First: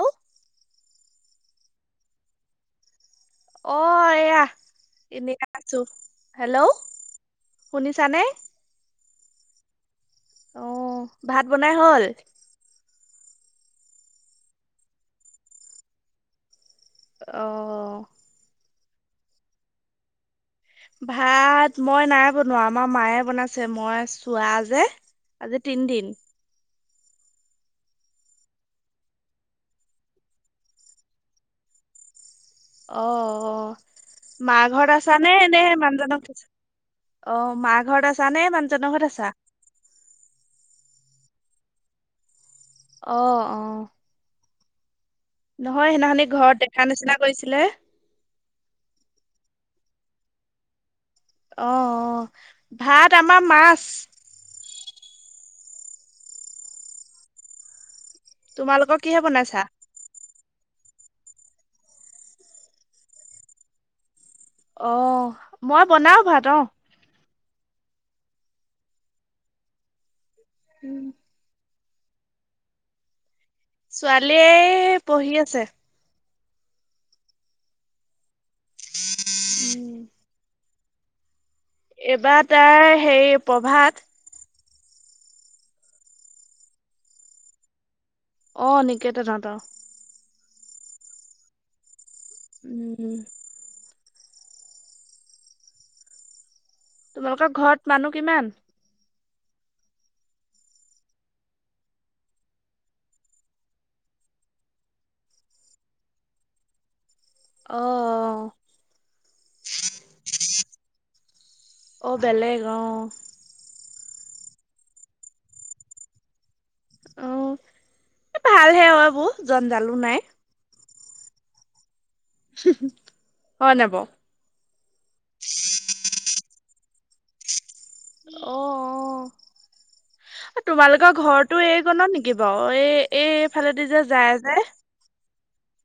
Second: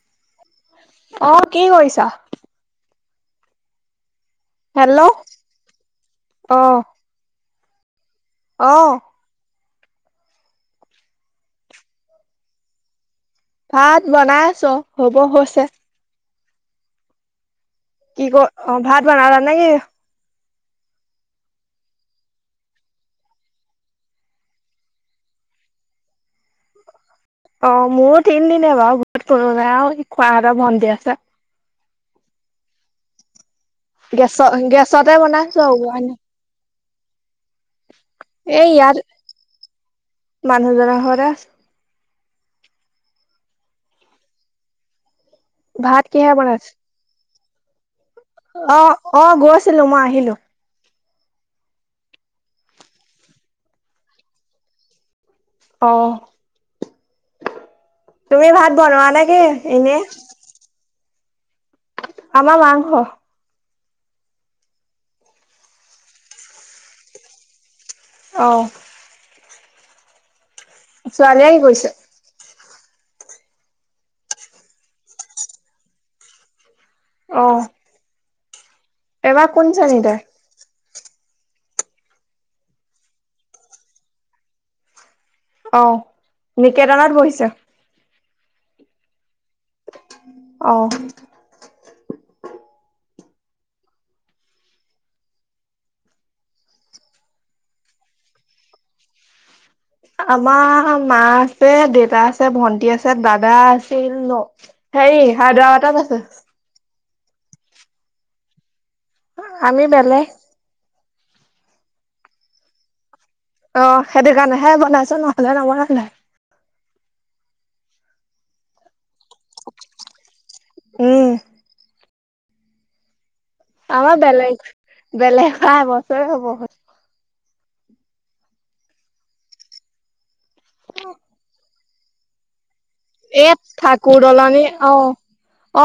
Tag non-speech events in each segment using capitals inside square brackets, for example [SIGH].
অ অ, কি কৰিছা? অ, এয়া হেল্ল' অ এনে আছো। হেল্ল' শুনিছানে? অহ। অ ভাত বনাই হল। ভাত বনাই আছো হ'ব হৈছে। অ। কি ক অ ভাত বনালা নেকি? ভাত মই নাই বনোৱা আমাৰ মায়ে বনাইছে মই চোৱা যে। আ তিন দিন।। অ মোৰো তিনিদিনে বাৰু ঘৰত কোনো নাই আৰু খোৱাহতৰ ভণ্টী আছে। অ গেছত মা ঘৰত গেছতে আছ নে নে বনাইছো মানুহজনক আছা। অ মাৰ ঘৰত আছা নে এই মানুহজনৰ ইয়াত ঘৰত আছা। মানুহজনৰ ঘৰতে আছো আহ অহ। নহয় ভাত সেইদিনাখনি কিহে ঘৰত বনাইছে দেখা নিচিনা কৰিছিলে। অ অ গৈছিলো মই আহিলো। অহ অহ ভাত আমাৰ মাছ। অহ। তুমি ভাত তোমালোকৰ বনোৱা কিহে নে কি বনাইছা এনেই। আমাৰ মাংস। অ মই বনাও ভাত অ। অহ। উম ছোৱালীয়ে কি কৈছে? ছোৱালীয়ে পঢ়ি আছে। অহ। এইবাৰ কোন উম শ্ৰেণীতে। এইবাৰ তাৰ হে প্ৰভাত। অহ নিকেতনত বহিছে। অ নিকেতনত অহ উম তোমালোকৰ ঘৰত মানুহ কিমান? আমাৰ মা আছে দেউতা আছে ভন্টি আছে দাদা আছিল ন। এই হায়দৰাবাদত আছে। অ অ। আমি বেলেগ। অ বেলেগ অ। অ সেইটো কাৰণেহে বনাইছো নহলে নবনালে। অ ভালহে অবৌ জনদালো নাই। উম। [UNINTELLIGIBLE] আমাৰ বেলেগ বেলেগ খোৱা এবছৰে হ'ব হ'ল। অ অ তোমালোকৰ ঘৰটো এইক ন নেকি বাৰু? এই এ এইফালেদি যে ঠাকুৰ যায় যে দলনি অ।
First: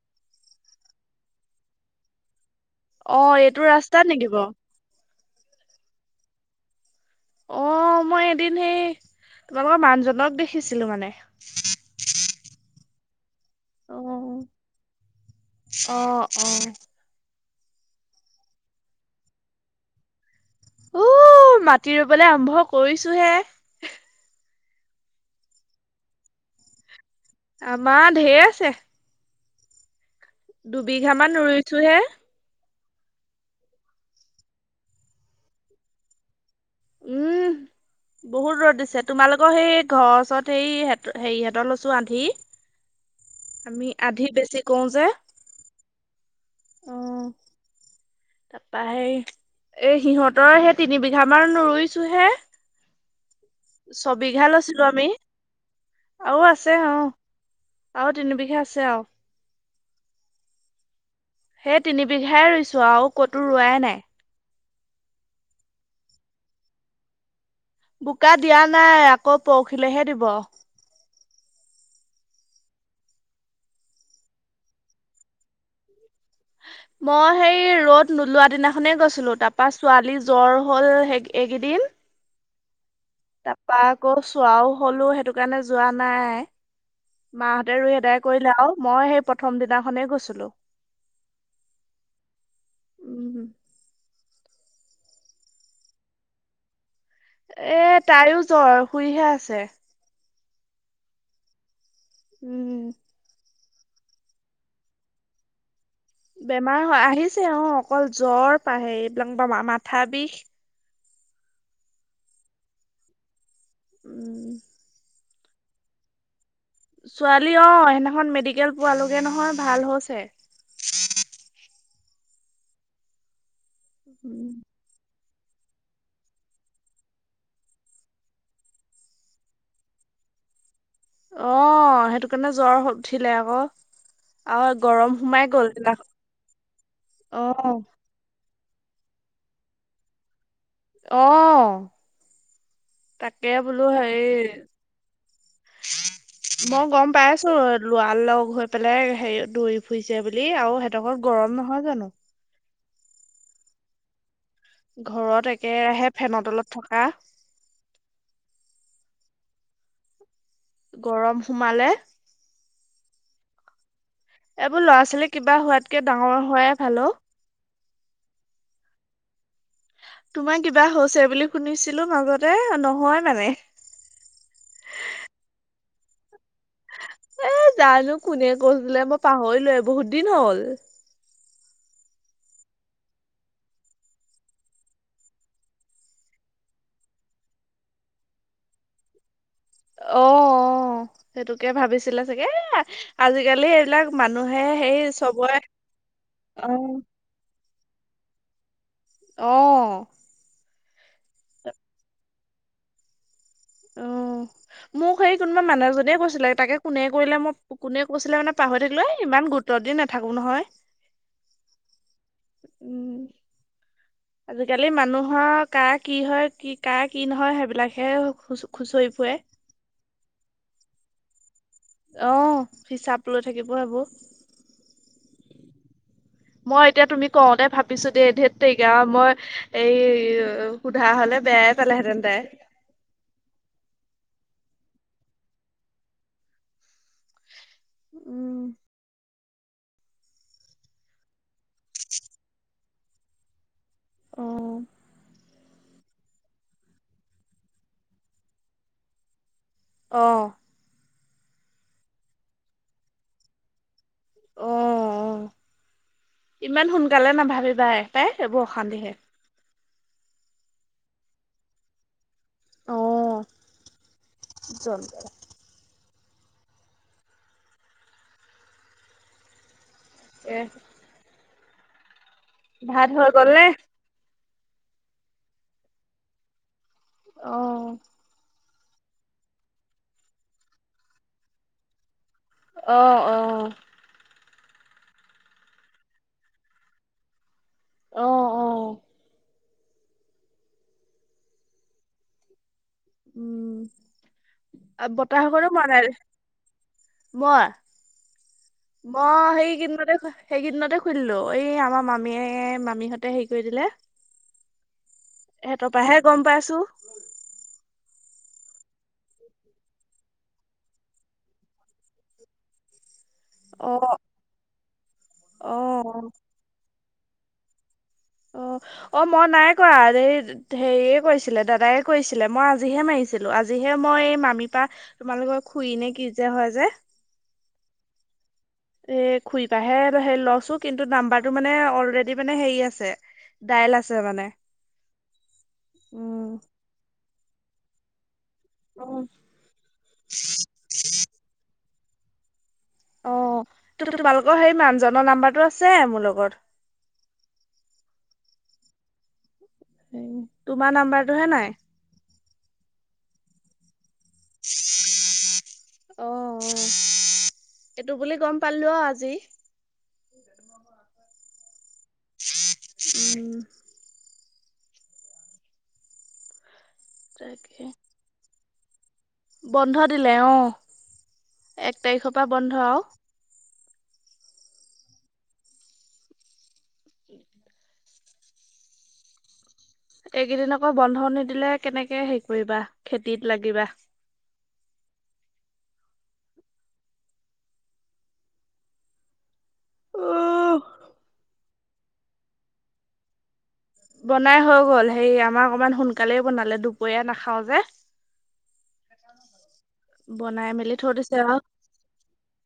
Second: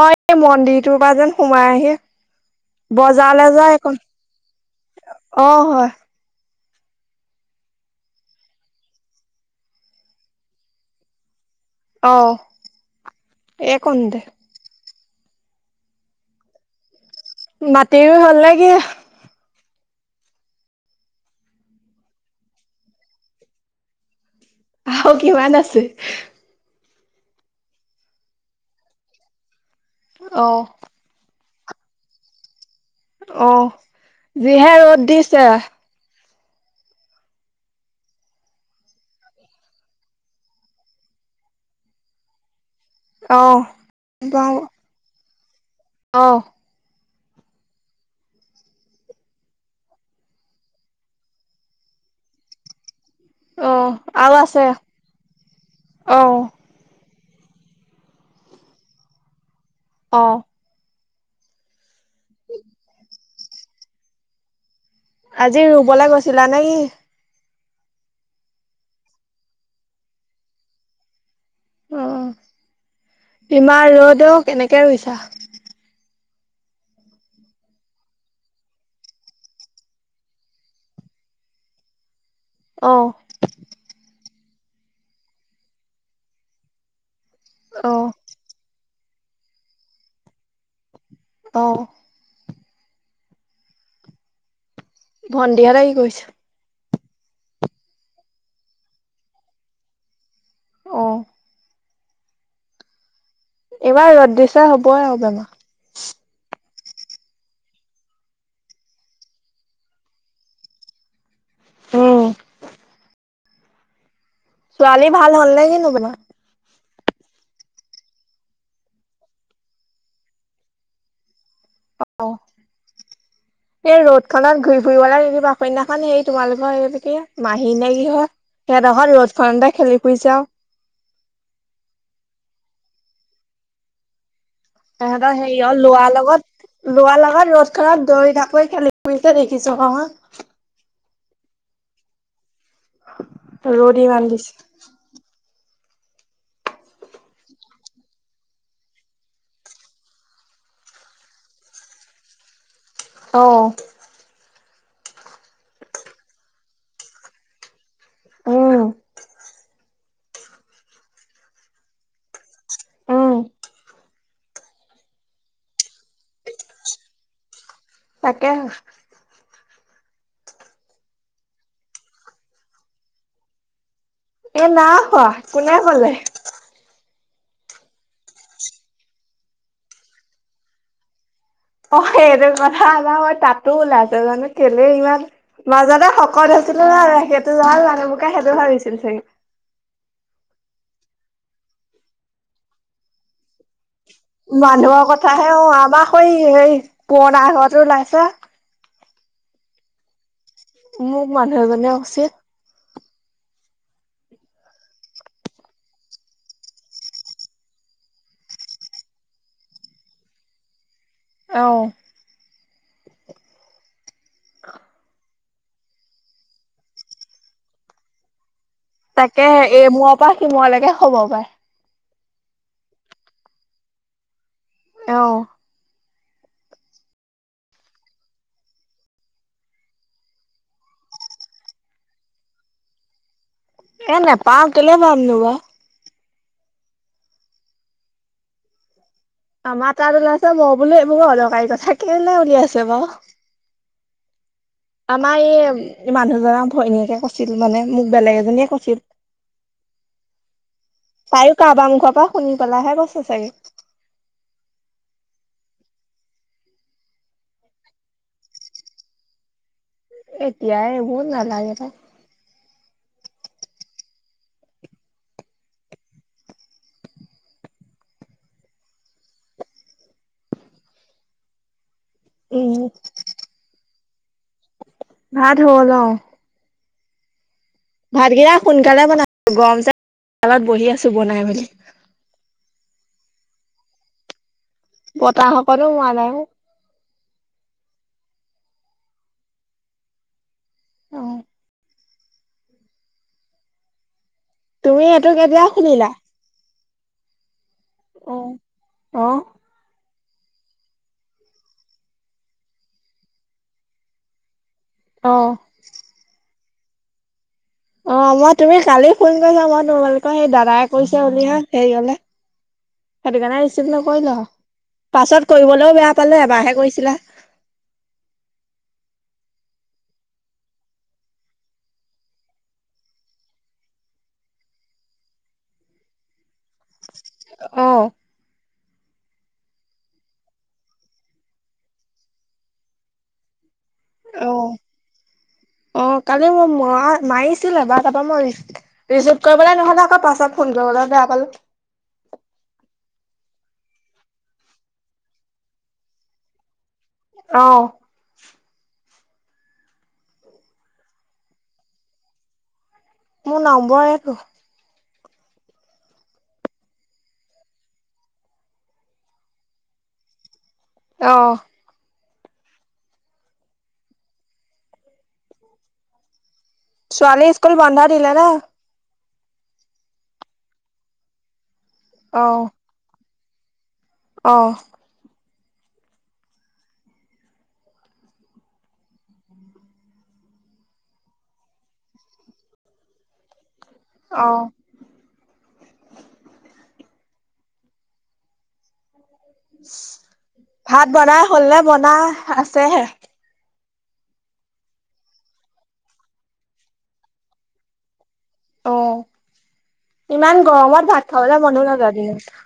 অ এই মন্দিৰটোৰ পৰা যেন সোমাই আহে। অ বজাৰলৈ এইটো যায় একন ৰাস্তাত নেকি বাৰু অ হয়। অ মই এদিন সেই তোমালোকৰ মানুহজনক দেখিছিলো মানে। অহ এই অ কনতে। অ অ। মাটিৰো হ'ল নেকি? উ মাটি ৰুবলৈ আৰম্ভ কৰিছো হে। আহ কিমান আছে? আমাৰ ধেৰ আছে। অ' দুবিঘামান ৰুইছো হে। অহ যিহে ৰ'দ দিছে। উম। বহুত ৰ'দ দিছে তোমালোকৰ সেই ঘৰ ওচৰত সেই হেৰি হঁতৰ লৈছো আন্ধি। অ' আমি আধি বাও বেছি কও যে। অ অ তাপা সেই এই সিহঁতৰ সেই তিনি বিঘামান ৰুইছো হে। অ আৰু ছবিঘা আছে লৈছিলো আমি অ আৰু আছে অ। আৰু তিন বিঘা আছে আও। অ সেই তিনি বিঘাই ৰুইছো আৰু কতো ৰোৱাই নাই। আজি ৰুবলৈ গৈছিলা নে কি? বোকা দিয়া নাই আকৌ পৰখিলেহে দিব। অ ইমান ৰ'দও কেনেকে ৰুইছা? [UNINTELLIGIBLE] মই সেই ৰ'দ নোলোৱা দিনাখনে গৈছিলো তাপা ছোৱালী জ্বৰ হ'ল সেই এইকেইদিন অ তাপা আকৌ চোৱাও হলো সেইটো কাৰণে যোৱা নাই। মাহঁতে অ ৰুই এদাই কৰিলে আও মই সেই প্ৰথম দিনাখনেই গৈছিলো। অ উম ভন্টিহতে কি কৰিছে? এ তাইও জ্বৰ শুইহে আছে। অ উম এইবাৰ ৰ'দ দিছা হ'বই আও বেমাৰ। বেমাৰ হয় আহিছে অঁ অকল জ্বৰ পাহে এইবিলাক বা মাথা বিষ। উম উম ছোৱালী ভাল হ'ল নে কি আপোনাৰ? ছোৱালী অঁ সেইদিনাখন মেডিকেল পোৱালোগে নহয় ভাল হৈছে। অঁ এই উম, ৰ'দখনত ঘূৰি ফুৰিব লে। বা কইন্যাখন হেৰি তোমালোকৰ এই কি মাহী নে কি হয়? সেই ৰ'দ খনতে খেলি ফুৰিছে আওঁ। অ সেইটো কাৰণে জ্বৰ উঠিলে আক। তহঁতৰ হেৰি অ লোৱা লগত লোৱা লগত ৰ'দ অ খনত দৌৰি থাক। [UNINTELLIGIBLE] দেখিছো অ। অ তাকে বোলো ৰ'দ হেৰি। ইমান দিছে। [INAUDIBLE] মই গম পাই আছো লোৱাৰ লগ হৈ পেলাই হেৰি দৌৰি ফুৰিছে বুলি আৰু সেতঘৰত গৰম গৰম নহয় জানো। অহ ঘৰত একেৰাহে ফেনত তলত থকা। অহ গৰম সোমালে উম এইবোৰ ল'ৰা ছোৱালী কিবা হোৱাতকে ডাঙৰ হোৱাই ভাল অ। তাকে তোমাৰ কিবা হৈছে বুলি শুনিছিলো মাজতে নহয় মানে। এ নাই হোৱা। কোনে কলে? এ জানো কোনে কৈছিলে মই পাহৰিলোৱেই বহুত দিন হ'ল। অঁ সেইটো কথা আমাৰ মই তাতো ওলাইছে জানো কেলে ইমান মাজতে শকত হৈছিলে ন সেইটো য মানে মোকে সেইটো ভাবিছিল চাগে। অঁ সেইটোকে ভাবিছিলা চাগে আজিকালি এইবিলাক মানুহে সেই মানুহৰ কথা হে চবৰে অঁ আমাক স হ অ', পুৰণা ঘৰতো ওলাইছে। অঁ। মোক মানুহ এজনে [INAUDIBLE] অঁ। মোক সেই কোনোবা মানুহ এজনীয়ে কৈছিলে তাকে কোনে কৰিলে মই কোনে কৈছিলে মানে পাহৰি থাকিলো, এ ইমান সোতৰ দিন নাথাকো নহয়। আহ। উম আজিকালি মানুহক কাৰ কি হয় কি কাৰা কি নহয় সেইবিলাক হে তাকে এ মূৰৰ পৰা সিমূৰলৈকে হব পাৰে। অঁ হিচাপ লৈ থাকিব সেইবোৰ। আহঁ। মই এতিয়া তুমি কওঁতে ভাবিছো দেই, ধেৰ তেৰিকা মই এই সোধা হলে। বেয়াই পালে হেঁতেন তাই। এ নাপাওঁ কেলে পাম নো বাও। উম। আমাৰ তাত ওলাইছে মই বোলে এইবোৰ অদকাৰি কথা কেলে উলিয়াইছে বাও। অ' মানুহজনক ভৈনীয়েকে কৈছিল মানে মোক বেলেগ এজনীয়ে কৈছিল। অঁ। তাইও কাৰোবাৰ মুখৰ পৰা শুনি পেলাহে কৈছে চাগে। অঁ অঁ। ইমান সোনকালে নাভাবিবা তাই এইবোৰ অশান্তিহে। এতিয়া ইবোৰ নালাগে। অ, জল [UNINTELLIGIBLE] উম ভাত হৈ গল নে? ভাত হ'ল, অ অ', ভাতকেইটা সোনকালে বনালো, গৰম যে, চোতালত বহি আছো, বনাই মেলি। আহ আহ। বতাহ অকনো মৰা নাই অ। অ', অ'। অহ। উম তুমি আৰু এইটো বতাহ কেতিয়া অকনো মৰা নাই। খুলিলা? মই অ অ সেইকেইদিনতে খো সেইকেইদিনতে খুলিলো এই আমাৰ মামীয়ে মামীহঁতে হেৰি কৰি দিলে। অ সিহঁতৰ পৰাহে গম পাইছোঁ। অ মই তুমি কালি ফোন কৰিছা মই তোমালোকৰ সেই দাদাই কৈছে বুলি হে হেৰি গলে [UNINTELLIGIBLE] সেইটো কাৰণে ৰিচিভ অ', নকৰিলো আ পাছত কৰিবলেও বেয়া অ'। পালে এবাৰহে কৰিছিলা। অ। অ মই নাই কৰা এই হেৰিয়ে কৈছিলে দাদাই কৈছিলে মই আজিহে মাৰিছিলো আজি হে মই এই মামীপা তোমালোকৰ খুৰি নে কি যে হয় যে। অহ। এ খুৰিপা হে লৈছো কিন্তু নাম্বাৰটো মানে অলৰেডি মানে হেৰি আছে ডাইল আছে মানে। অ অ কালি উম। মই ম মাৰি দিলো এবাৰ তাপা মই ৰিচিভ কৰিবলে নহ'লে আকৌ পাছত ফোন কৰিবলেও বেয়া পালোঁ। অ ত তোমালোকৰ হেৰি মানুহজনৰ নাম্বাৰটো আছে মোৰ লগত। অহ। সেই তোমাৰ নাম্বাৰটোহে নাই। মোৰ নম্বৰ এইটো। অহ-অহ এইটো বুলি গম পালো আজি। অ'হ উম [UNINTELLIGIBLE] ছোৱালী স্কুল তাকে বন্ধ দিলে নে? বন্ধ দিলে। অহ, এক তাৰিখৰ পৰা বন্ধ। অহ উম [INAUDIBLE] এইকেইদিন আকৌ বন্ধ নিদিলে, কেনেকে হেৰি কৰিবা, খেতিত লাগিবা। অ ভাত বনাই হ'ল নে, বনাই আছে হে? বনাই হৈ গ'ল, সেই আমাৰ অকমান সোনকালে বনালে, দুপৰীয়া নাখাওঁ যে। অ, ইমান বনাই মেলি গৰমত থৈ ভাত দিছে আৰু খাবলৈ মনো নাযায় দিনত।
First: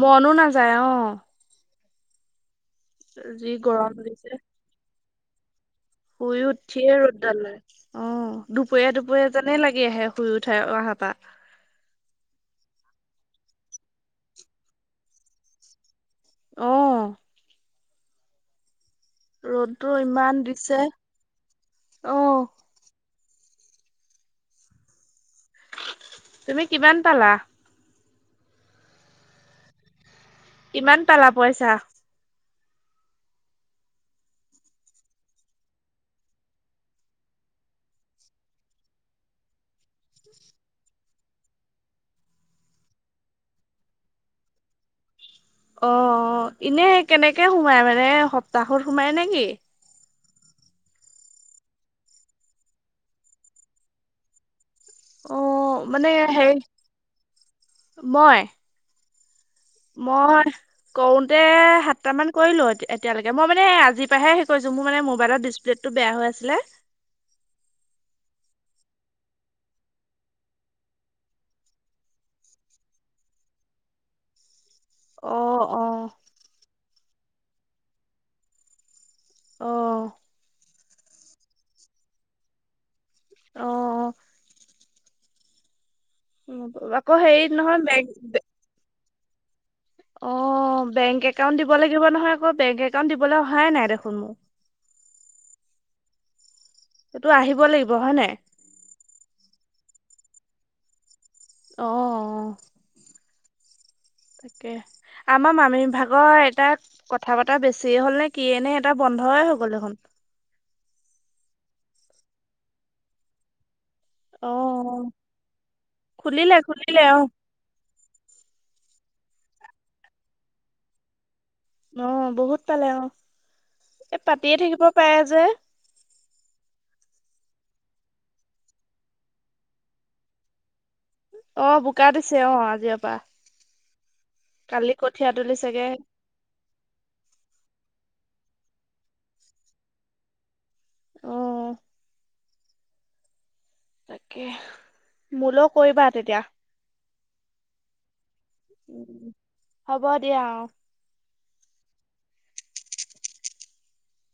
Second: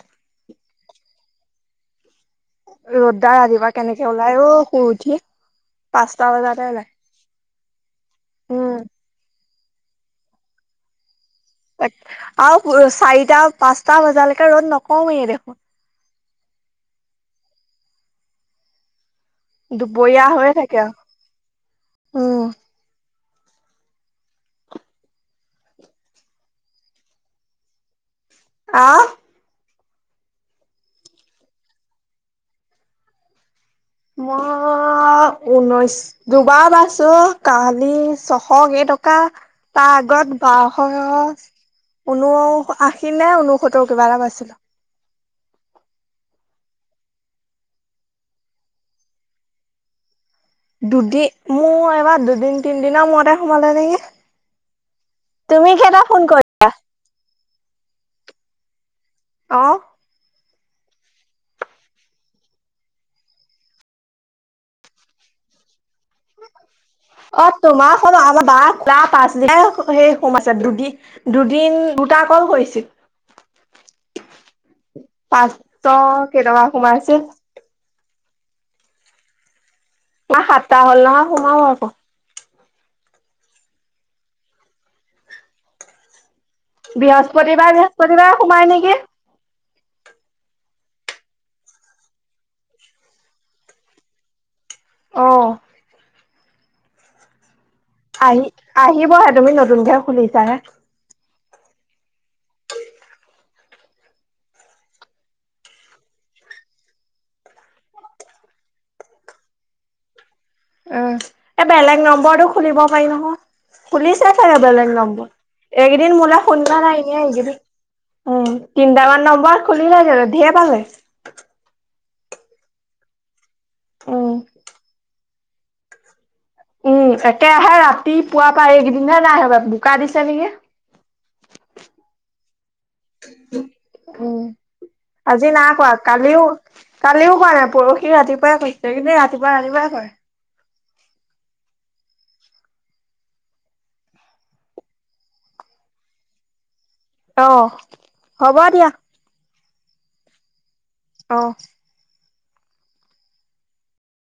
মনো নাযায়, অ। ৰ'দ ডাল যি ৰাতিপুৱা গৰম কেনেকে দিছে ওলাই? অ, শুই উঠি। পাঁচটা শুই বজাতে ওলাই উঠিয়ে ৰ'দডালৈ। অ, উম দুপৰীয়া-দুপৰীয়া যেন লাগি আহে শুই উঠাৰ অহাৰ পৰা। আৰু চাৰিটা, পাঁচটা বজালৈকে ৰ'দ নকওঁমেই দেখোন। অ ৰ'দটো দুপৰীয়া ইমান হৈ দিছে থাকে আৰু, অ', উম! তুমি কিমান পালা? আহ কিমান পালা পইছা? মই অ, ঊনৈশ দুবাৰ পাইছো কালি ছশ কেইটকা তাৰ আগত বাৰশ কেই টকা ঊনো আশী নে ঊনসত্তৰ কিবা এটা পাইছিলো। অ, ইনে কেনেকে সোমাই মানে সপ্তাহত সোমায় নেকি? দুদিন মোৰ এইবাৰ দুদিন -তিনদিনৰ মূৰতে সোমালে নেকি? তুমি অ', কেইটা মানে ফোন হেৰি কৰিলা? মই মই কৰোতে সাতটা মান কৰিলো এতিয়ালৈকে, মই মানে আজি পৰাহে সেই কৰিছো, মোৰ মানে মোবাইলত ডিছপ্লেট অ, তোমাৰ খন, আমাৰ বা তাৰ পাছদিনা সেই সোমাইছে, দুদিন-দুদিন দুটা কল কৰিছোঁ। [INAUDIBLE] পাঁচশ অ', অ', কেইটকা সোমাইছিল। অ', মই সাতটা মানুহৰ সোমাল আকৌ। অ-অ অ', আকৌ হেৰি বৃহস্পতিবাৰ, নহয় বেগ বৃহস্পতিবাৰে সোমাই নেকি? অ, বেংক একাউন্ট দিব লাগিব নহয় আকৌ, বেংক একাউণ্ট দিবলৈ অহাই নাই দেখোন মোৰ। অ'হ সেইটো আহিব লাগিব। হয় নাই? আহি, আহিবহে তুমি নতুনকে খুুলিছা হে। অ'হ--অহ তাকে, আমাৰ মামি ভাগৰ এটা কথা-বতা বেছিয়ে হ'ল নে, কিয়ে নে এটা বন্ধ আন্ধাৰে হৈ গ'ল দেখোন। উম, এ বেলেগ নম্বৰটো খুলিব পাৰি নহয়। খুলিছে অ' চাগে বেলেগ নম্বৰ, এইকেইদিন মোৰলে খুলিলে ফোন কৰা নাই, খুলিলে অ' এইকেইদিন উম, তিনটামান নম্বৰ খুলিলে চাগে, ধেৰ পালে। অ বহুত পালে অ, এ পাতিয়ে থাকিব পাৰে যে। উম একেৰাহে ৰাতি পুৱা পৰাই এইকেইদিন নাই অহা বোকা দিছে নেকি? অ বোকা দিছে অ আজিৰ পৰা। উম, কালি কঠীয়া আজি না তুলিছেগে। কৰা কালিও- কালিও কৰা নাই পৰহি ৰাতি ৰাুৱাই কৰিছে কিন্তু [UNINTELLIGIBLE] ৰাতিপুৱা ৰাতিপুৱাই কৰে অহ। তাকে মোলৈ কৰিবা তেতিয়া। আহ হ'ব দিয়া। হ'ব দিয়া অ। অ'।